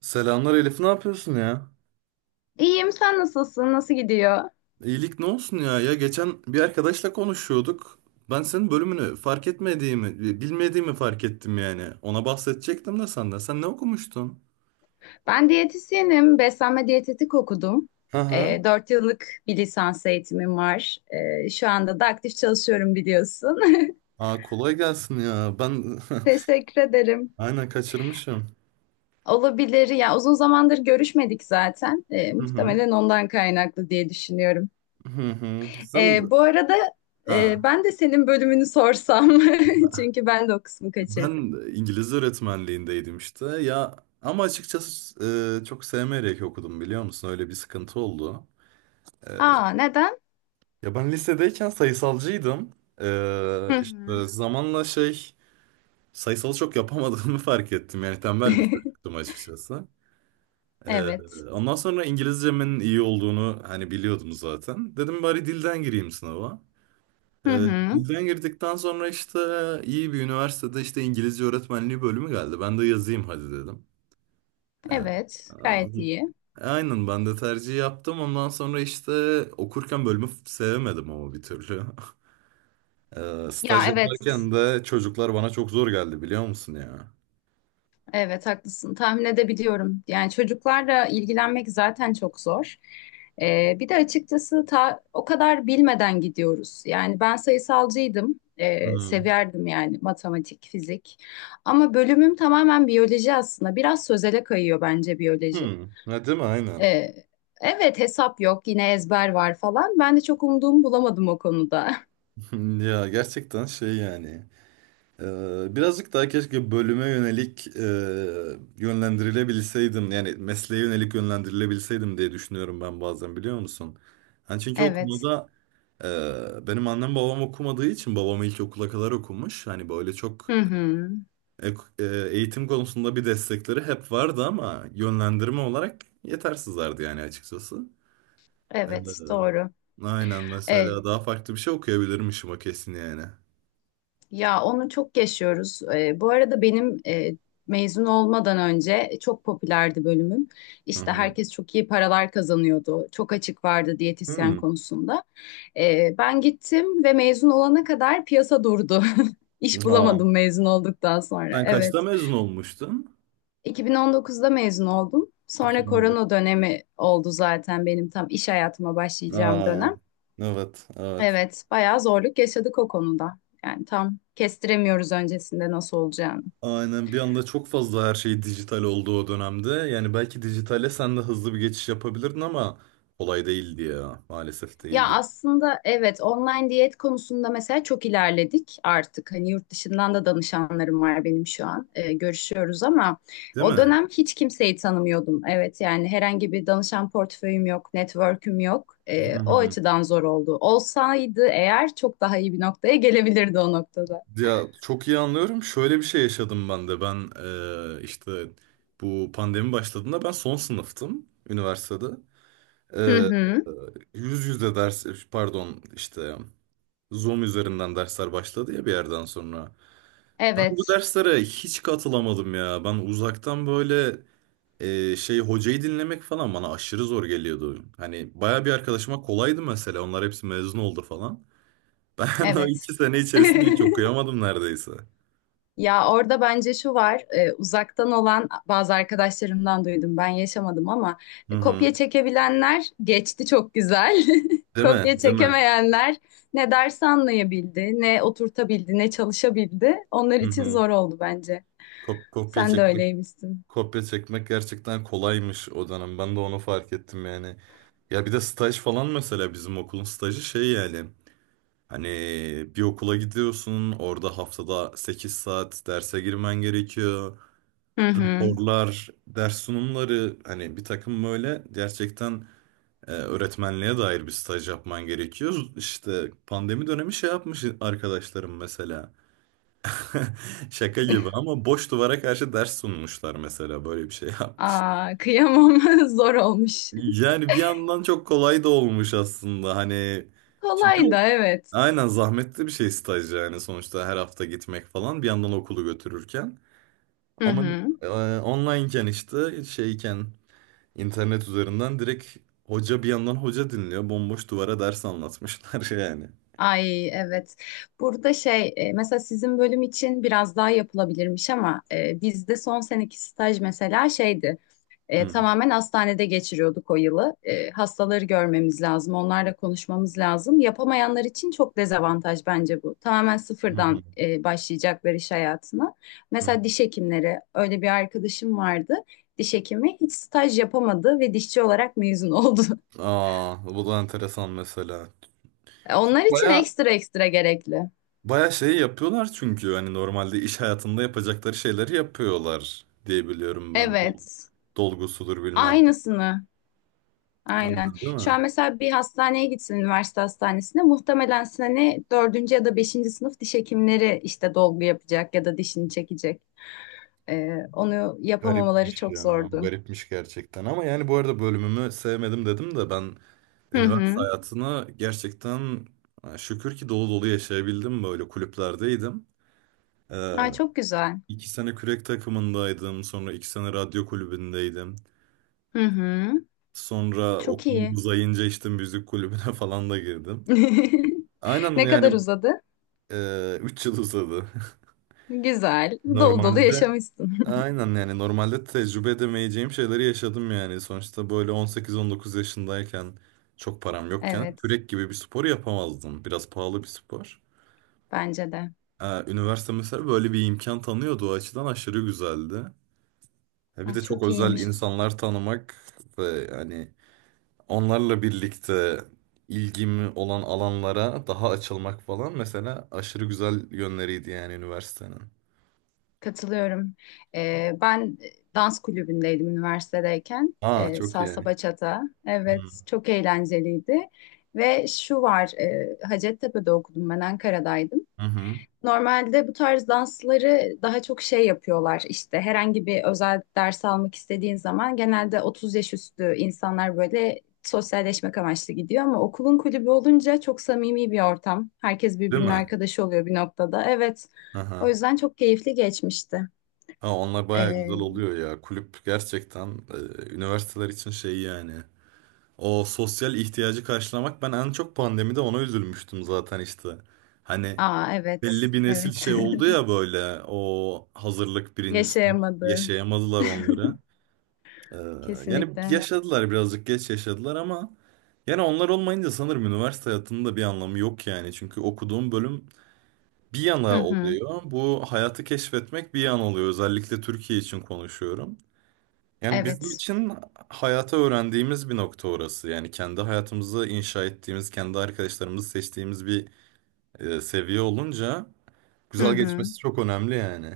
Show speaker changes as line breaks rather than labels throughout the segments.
Selamlar Elif, ne yapıyorsun ya?
İyiyim, sen nasılsın? Nasıl gidiyor?
İyilik ne olsun ya? Ya geçen bir arkadaşla konuşuyorduk. Ben senin bölümünü fark etmediğimi, bilmediğimi fark ettim yani. Ona bahsedecektim de senden. Sen ne okumuştun?
Ben diyetisyenim, beslenme diyetetik okudum.
Hı hı.
4 yıllık bir lisans eğitimim var. Şu anda da aktif çalışıyorum biliyorsun.
Aa, kolay gelsin ya. Ben
Teşekkür ederim.
aynen kaçırmışım.
Olabilir. Ya uzun zamandır görüşmedik zaten.
Hı hı.
Muhtemelen ondan kaynaklı diye düşünüyorum.
Hı hı. Sen
Bu arada
ha
ben de senin bölümünü sorsam. Çünkü ben de o kısmı
ben
kaçırdım.
İngilizce öğretmenliğindeydim işte. Ya ama açıkçası çok sevmeyerek okudum biliyor musun? Öyle bir sıkıntı oldu. E,
Aa, neden?
Ya ben lisedeyken sayısalcıydım.
Hı hı.
İşte zamanla sayısalı çok yapamadığımı fark ettim. Yani tembel bir çocuktum açıkçası. Ee,
Evet.
ondan sonra İngilizcemin iyi olduğunu hani biliyordum zaten. Dedim bari dilden gireyim sınava.
Hı
Ee,
hı.
dilden girdikten sonra işte iyi bir üniversitede işte İngilizce öğretmenliği bölümü geldi. Ben de yazayım hadi dedim. Ee,
Evet, gayet iyi.
Aynen ben de tercih yaptım. Ondan sonra işte okurken bölümü sevemedim ama bir türlü. Staj
Ya evet,
yaparken de çocuklar bana çok zor geldi biliyor musun ya?
evet haklısın. Tahmin edebiliyorum. Yani çocuklarla ilgilenmek zaten çok zor. Bir de açıkçası o kadar bilmeden gidiyoruz. Yani ben sayısalcıydım.
Hı hı.
Severdim yani matematik, fizik. Ama bölümüm tamamen biyoloji aslında. Biraz sözele kayıyor bence biyoloji.
Ha, değil mi? Aynen.
Ee, evet, hesap yok, yine ezber var falan. Ben de çok umduğumu bulamadım o konuda.
Ya gerçekten şey yani. Birazcık daha keşke bölüme yönelik yönlendirilebilseydim. Yani mesleğe yönelik yönlendirilebilseydim diye düşünüyorum ben bazen biliyor musun? Hani çünkü
Evet.
benim annem babam okumadığı için babam ilkokula kadar okumuş. Hani böyle çok
Hı hı.
ek- e, eğitim konusunda bir destekleri hep vardı ama yönlendirme olarak yetersizlerdi yani açıkçası.
Evet,
Ee,
doğru.
aynen mesela
Evet.
daha farklı bir şey okuyabilirmişim, o kesin yani.
Ya onu çok yaşıyoruz. Bu arada benim mezun olmadan önce çok popülerdi bölümüm.
Hı
İşte
hı.
herkes çok iyi paralar kazanıyordu. Çok açık vardı diyetisyen
Hmm.
konusunda. Ben gittim ve mezun olana kadar piyasa durdu. İş
Aa.
bulamadım mezun olduktan sonra.
Sen kaçta
Evet.
mezun olmuştun?
2019'da mezun oldum. Sonra korona
2019.
dönemi oldu zaten benim tam iş hayatıma başlayacağım
Aa,
dönem.
evet, evet.
Evet, bayağı zorluk yaşadık o konuda. Yani tam kestiremiyoruz öncesinde nasıl olacağını.
Aynen, bir anda çok fazla her şey dijital oldu o dönemde. Yani belki dijitale sen de hızlı bir geçiş yapabilirdin ama kolay değildi ya. Maalesef
Ya
değildi.
aslında evet, online diyet konusunda mesela çok ilerledik artık. Hani yurt dışından da danışanlarım var benim şu an. Görüşüyoruz ama
Değil
o
mi?
dönem hiç kimseyi tanımıyordum. Evet, yani herhangi bir danışan portföyüm yok, network'üm yok. O açıdan zor oldu. Olsaydı eğer çok daha iyi bir noktaya gelebilirdi o noktada.
Ya çok iyi anlıyorum. Şöyle bir şey yaşadım ben de. Ben işte bu pandemi başladığında ben son sınıftım üniversitede.
Hı
Eee,
hı.
yüz yüze ders, pardon, işte Zoom üzerinden dersler başladı ya bir yerden sonra. Ben bu
Evet.
derslere hiç katılamadım ya. Ben uzaktan böyle hocayı dinlemek falan bana aşırı zor geliyordu. Hani baya bir arkadaşıma kolaydı mesela. Onlar hepsi mezun oldu falan. Ben o
Evet.
iki sene içerisinde hiç okuyamadım neredeyse.
Ya orada bence şu var, uzaktan olan bazı arkadaşlarımdan duydum, ben yaşamadım ama
Hı hı.
kopya çekebilenler geçti çok güzel.
Değil mi?
Kopya
Değil mi?
çekemeyenler ne dersi anlayabildi, ne oturtabildi, ne çalışabildi. Onlar
Hı
için
hı.
zor oldu bence.
Kop- kopya
Sen de
çekmek
öyleymişsin.
kopya çekmek gerçekten kolaymış o dönem. Ben de onu fark ettim yani. Ya bir de staj falan mesela, bizim okulun stajı şey yani. Hani bir okula gidiyorsun, orada haftada 8 saat derse girmen gerekiyor.
Hı hı.
Raporlar, ders sunumları, hani bir takım böyle gerçekten öğretmenliğe dair bir staj yapman gerekiyor. İşte pandemi dönemi şey yapmış arkadaşlarım mesela. Şaka gibi ama boş duvara karşı ders sunmuşlar mesela, böyle bir şey yapmış.
Aa, kıyamam, zor olmuş.
Yani bir yandan çok kolay da olmuş aslında hani, çünkü
Kolay da evet.
aynen zahmetli bir şey staj yani, sonuçta her hafta gitmek falan bir yandan okulu götürürken
Hı
ama
hı.
e, onlineken işte şeyken internet üzerinden direkt hoca bir yandan hoca dinliyor, bomboş duvara ders anlatmışlar yani.
Ay evet. Burada şey mesela sizin bölüm için biraz daha yapılabilirmiş ama bizde son seneki staj mesela şeydi.
Hı.
Tamamen hastanede geçiriyorduk o yılı. E, hastaları görmemiz lazım, onlarla konuşmamız lazım. Yapamayanlar için çok dezavantaj bence bu. Tamamen
Hı hı.
sıfırdan başlayacaklar iş hayatına.
Hı.
Mesela diş hekimleri, öyle bir arkadaşım vardı. Diş hekimi hiç staj yapamadı ve dişçi olarak mezun oldu.
Aa, bu da enteresan mesela. Çünkü
Onlar için
bayağı
ekstra ekstra gerekli.
Bayağı şey yapıyorlar, çünkü hani normalde iş hayatında yapacakları şeyleri yapıyorlar diye biliyorum ben. Dol-
Evet.
Dolgusudur bilmem.
Aynısını. Aynen.
Aynen, değil
Şu
mi?
an mesela bir hastaneye gitsin, üniversite hastanesine, muhtemelen sene dördüncü ya da beşinci sınıf diş hekimleri işte dolgu yapacak ya da dişini çekecek. Onu yapamamaları
Garipmiş
çok
ya.
zordu.
Garipmiş gerçekten. Ama yani bu arada bölümümü sevmedim dedim de, ben
Hı hı.
üniversite hayatını gerçekten şükür ki dolu dolu yaşayabildim. Böyle kulüplerdeydim. Ee,
Ay çok güzel.
2 sene kürek takımındaydım. Sonra 2 sene radyo kulübündeydim.
Hı hı.
Sonra
Çok
okulum
iyi.
uzayınca işte müzik kulübüne falan da girdim. Aynen
Ne kadar
yani.
uzadı?
3 yıl uzadı.
Güzel. Dolu dolu
Normalde,
yaşamışsın.
aynen yani, normalde tecrübe edemeyeceğim şeyleri yaşadım yani. Sonuçta böyle 18-19 yaşındayken çok param yokken
Evet.
kürek gibi bir spor yapamazdım. Biraz pahalı bir spor.
Bence de.
Üniversite mesela böyle bir imkan tanıyordu. O açıdan aşırı güzeldi. Bir
Ay
de çok
çok
özel
iyiymiş.
insanlar tanımak ve hani onlarla birlikte ilgimi olan alanlara daha açılmak falan mesela aşırı güzel yönleriydi yani üniversitenin.
Katılıyorum. Ben dans kulübündeydim üniversitedeyken.
Aa, çok
Salsa
iyi.
bachata.
Hı
Evet, çok eğlenceliydi. Ve şu var, Hacettepe'de okudum ben, Ankara'daydım.
hı.
Normalde bu tarz dansları daha çok şey yapıyorlar, işte herhangi bir özel ders almak istediğin zaman genelde 30 yaş üstü insanlar böyle sosyalleşmek amaçlı gidiyor, ama okulun kulübü olunca çok samimi bir ortam. Herkes
Değil
birbirinin
mi?
arkadaşı oluyor bir noktada. Evet. O
Aha.
yüzden çok keyifli geçmişti.
Ha, onlar bayağı güzel
Ee,
oluyor ya. Kulüp gerçekten üniversiteler için şey yani. O sosyal ihtiyacı karşılamak, ben en çok pandemide ona üzülmüştüm zaten işte. Hani
Aa
belli
evet.
bir nesil
Evet.
şey oldu ya böyle, o hazırlık, birinci sınıf
Yaşayamadı.
yaşayamadılar onları. Ee, yani
Kesinlikle.
yaşadılar, birazcık geç yaşadılar ama yani onlar olmayınca sanırım üniversite hayatının da bir anlamı yok yani. Çünkü okuduğum bölüm bir
Hı
yana
hı.
oluyor. Bu hayatı keşfetmek bir yana oluyor. Özellikle Türkiye için konuşuyorum. Yani bizim
Evet.
için hayata öğrendiğimiz bir nokta orası. Yani kendi hayatımızı inşa ettiğimiz, kendi arkadaşlarımızı seçtiğimiz bir seviye olunca
Hı
güzel
hı.
geçmesi çok önemli yani.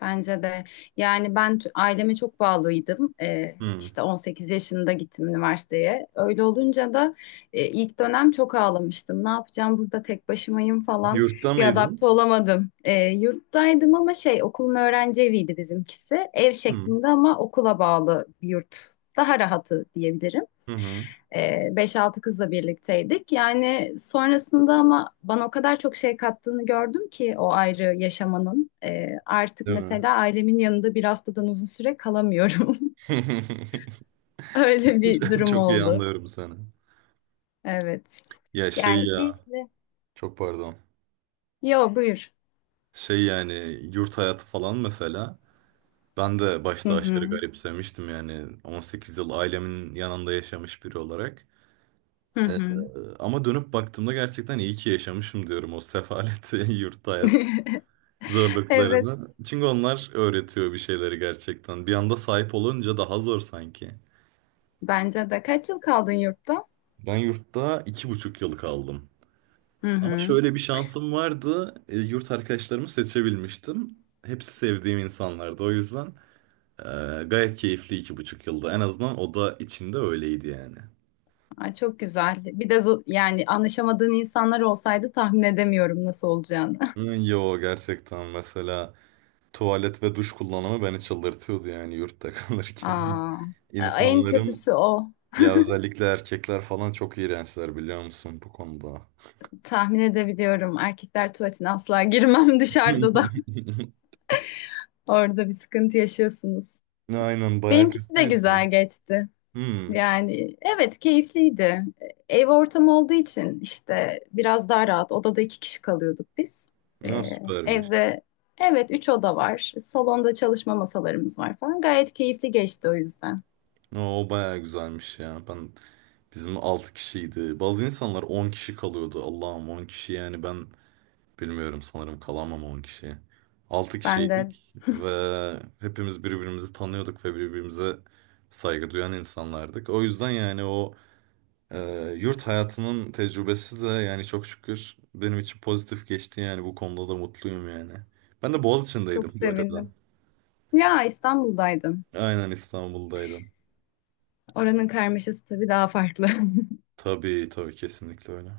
Bence de. Yani ben aileme çok bağlıydım.
Hmm.
İşte 18 yaşında gittim üniversiteye. Öyle olunca da ilk dönem çok ağlamıştım. Ne yapacağım burada, tek başımayım falan.
Yurtta
Bir adapte
mıydın?
olamadım. Yurttaydım ama şey, okulun öğrenci eviydi bizimkisi. Ev
Hmm.
şeklinde ama okula bağlı bir yurt. Daha rahatı diyebilirim.
Hı hı.
Beş altı kızla birlikteydik. Yani sonrasında ama bana o kadar çok şey kattığını gördüm ki o ayrı yaşamanın. Artık
Değil mi?
mesela ailemin yanında bir haftadan uzun süre kalamıyorum. Öyle bir durum
Çok iyi
oldu.
anlıyorum seni.
Evet.
Ya şey
Yani
ya,
keyifli.
çok pardon.
Yo, buyur.
Şey yani, yurt hayatı falan mesela. Ben de
Hı
başta aşırı
hı.
garipsemiştim yani, 18 yıl ailemin yanında yaşamış biri olarak.
Hı
Ee,
hı.
Ama dönüp baktığımda gerçekten iyi ki yaşamışım diyorum o sefaleti, yurt hayat
Evet.
zorluklarını. Çünkü onlar öğretiyor bir şeyleri gerçekten. Bir anda sahip olunca daha zor sanki.
Bence de. Kaç yıl kaldın yurtta?
Ben yurtta 2,5 yıl kaldım.
Hı
Ama
hı.
şöyle bir şansım vardı. Yurt arkadaşlarımı seçebilmiştim. Hepsi sevdiğim insanlardı. O yüzden e, gayet keyifli 2,5 yılda. En azından oda içinde öyleydi yani.
Ay, çok güzel. Bir de yani anlaşamadığın insanlar olsaydı tahmin edemiyorum nasıl olacağını.
Hı. Yo, gerçekten mesela tuvalet ve duş kullanımı beni çıldırtıyordu yani yurtta kalırken.
Aa, en
İnsanların,
kötüsü o.
ya özellikle erkekler falan çok iğrençler biliyor musun bu konuda.
Tahmin edebiliyorum. Erkekler tuvaletine asla girmem dışarıda da. Orada bir sıkıntı yaşıyorsunuz.
Aynen, bayağı
Benimkisi de
kötüydü.
güzel geçti.
Hmm.
Yani evet, keyifliydi. Ev ortamı olduğu için işte biraz daha rahat. Odada iki kişi kalıyorduk biz.
Ya
Ee,
süpermiş.
Evde evet, üç oda var. Salonda çalışma masalarımız var falan. Gayet keyifli geçti o yüzden.
O bayağı güzelmiş ya. Bizim 6 kişiydi. Bazı insanlar 10 kişi kalıyordu. Allah'ım, 10 kişi yani ben bilmiyorum, sanırım kalamam 10 kişi. 6
Ben de
kişiydik ve hepimiz birbirimizi tanıyorduk ve birbirimize saygı duyan insanlardık. O yüzden yani yurt hayatının tecrübesi de yani, çok şükür benim için pozitif geçti yani, bu konuda da mutluyum yani. Ben de Boğaziçi'ndeydim
çok
bu arada.
sevindim. Ya, İstanbul'daydın.
Aynen, İstanbul'daydım.
Oranın karmaşası tabii daha farklı.
Tabii tabii, kesinlikle öyle.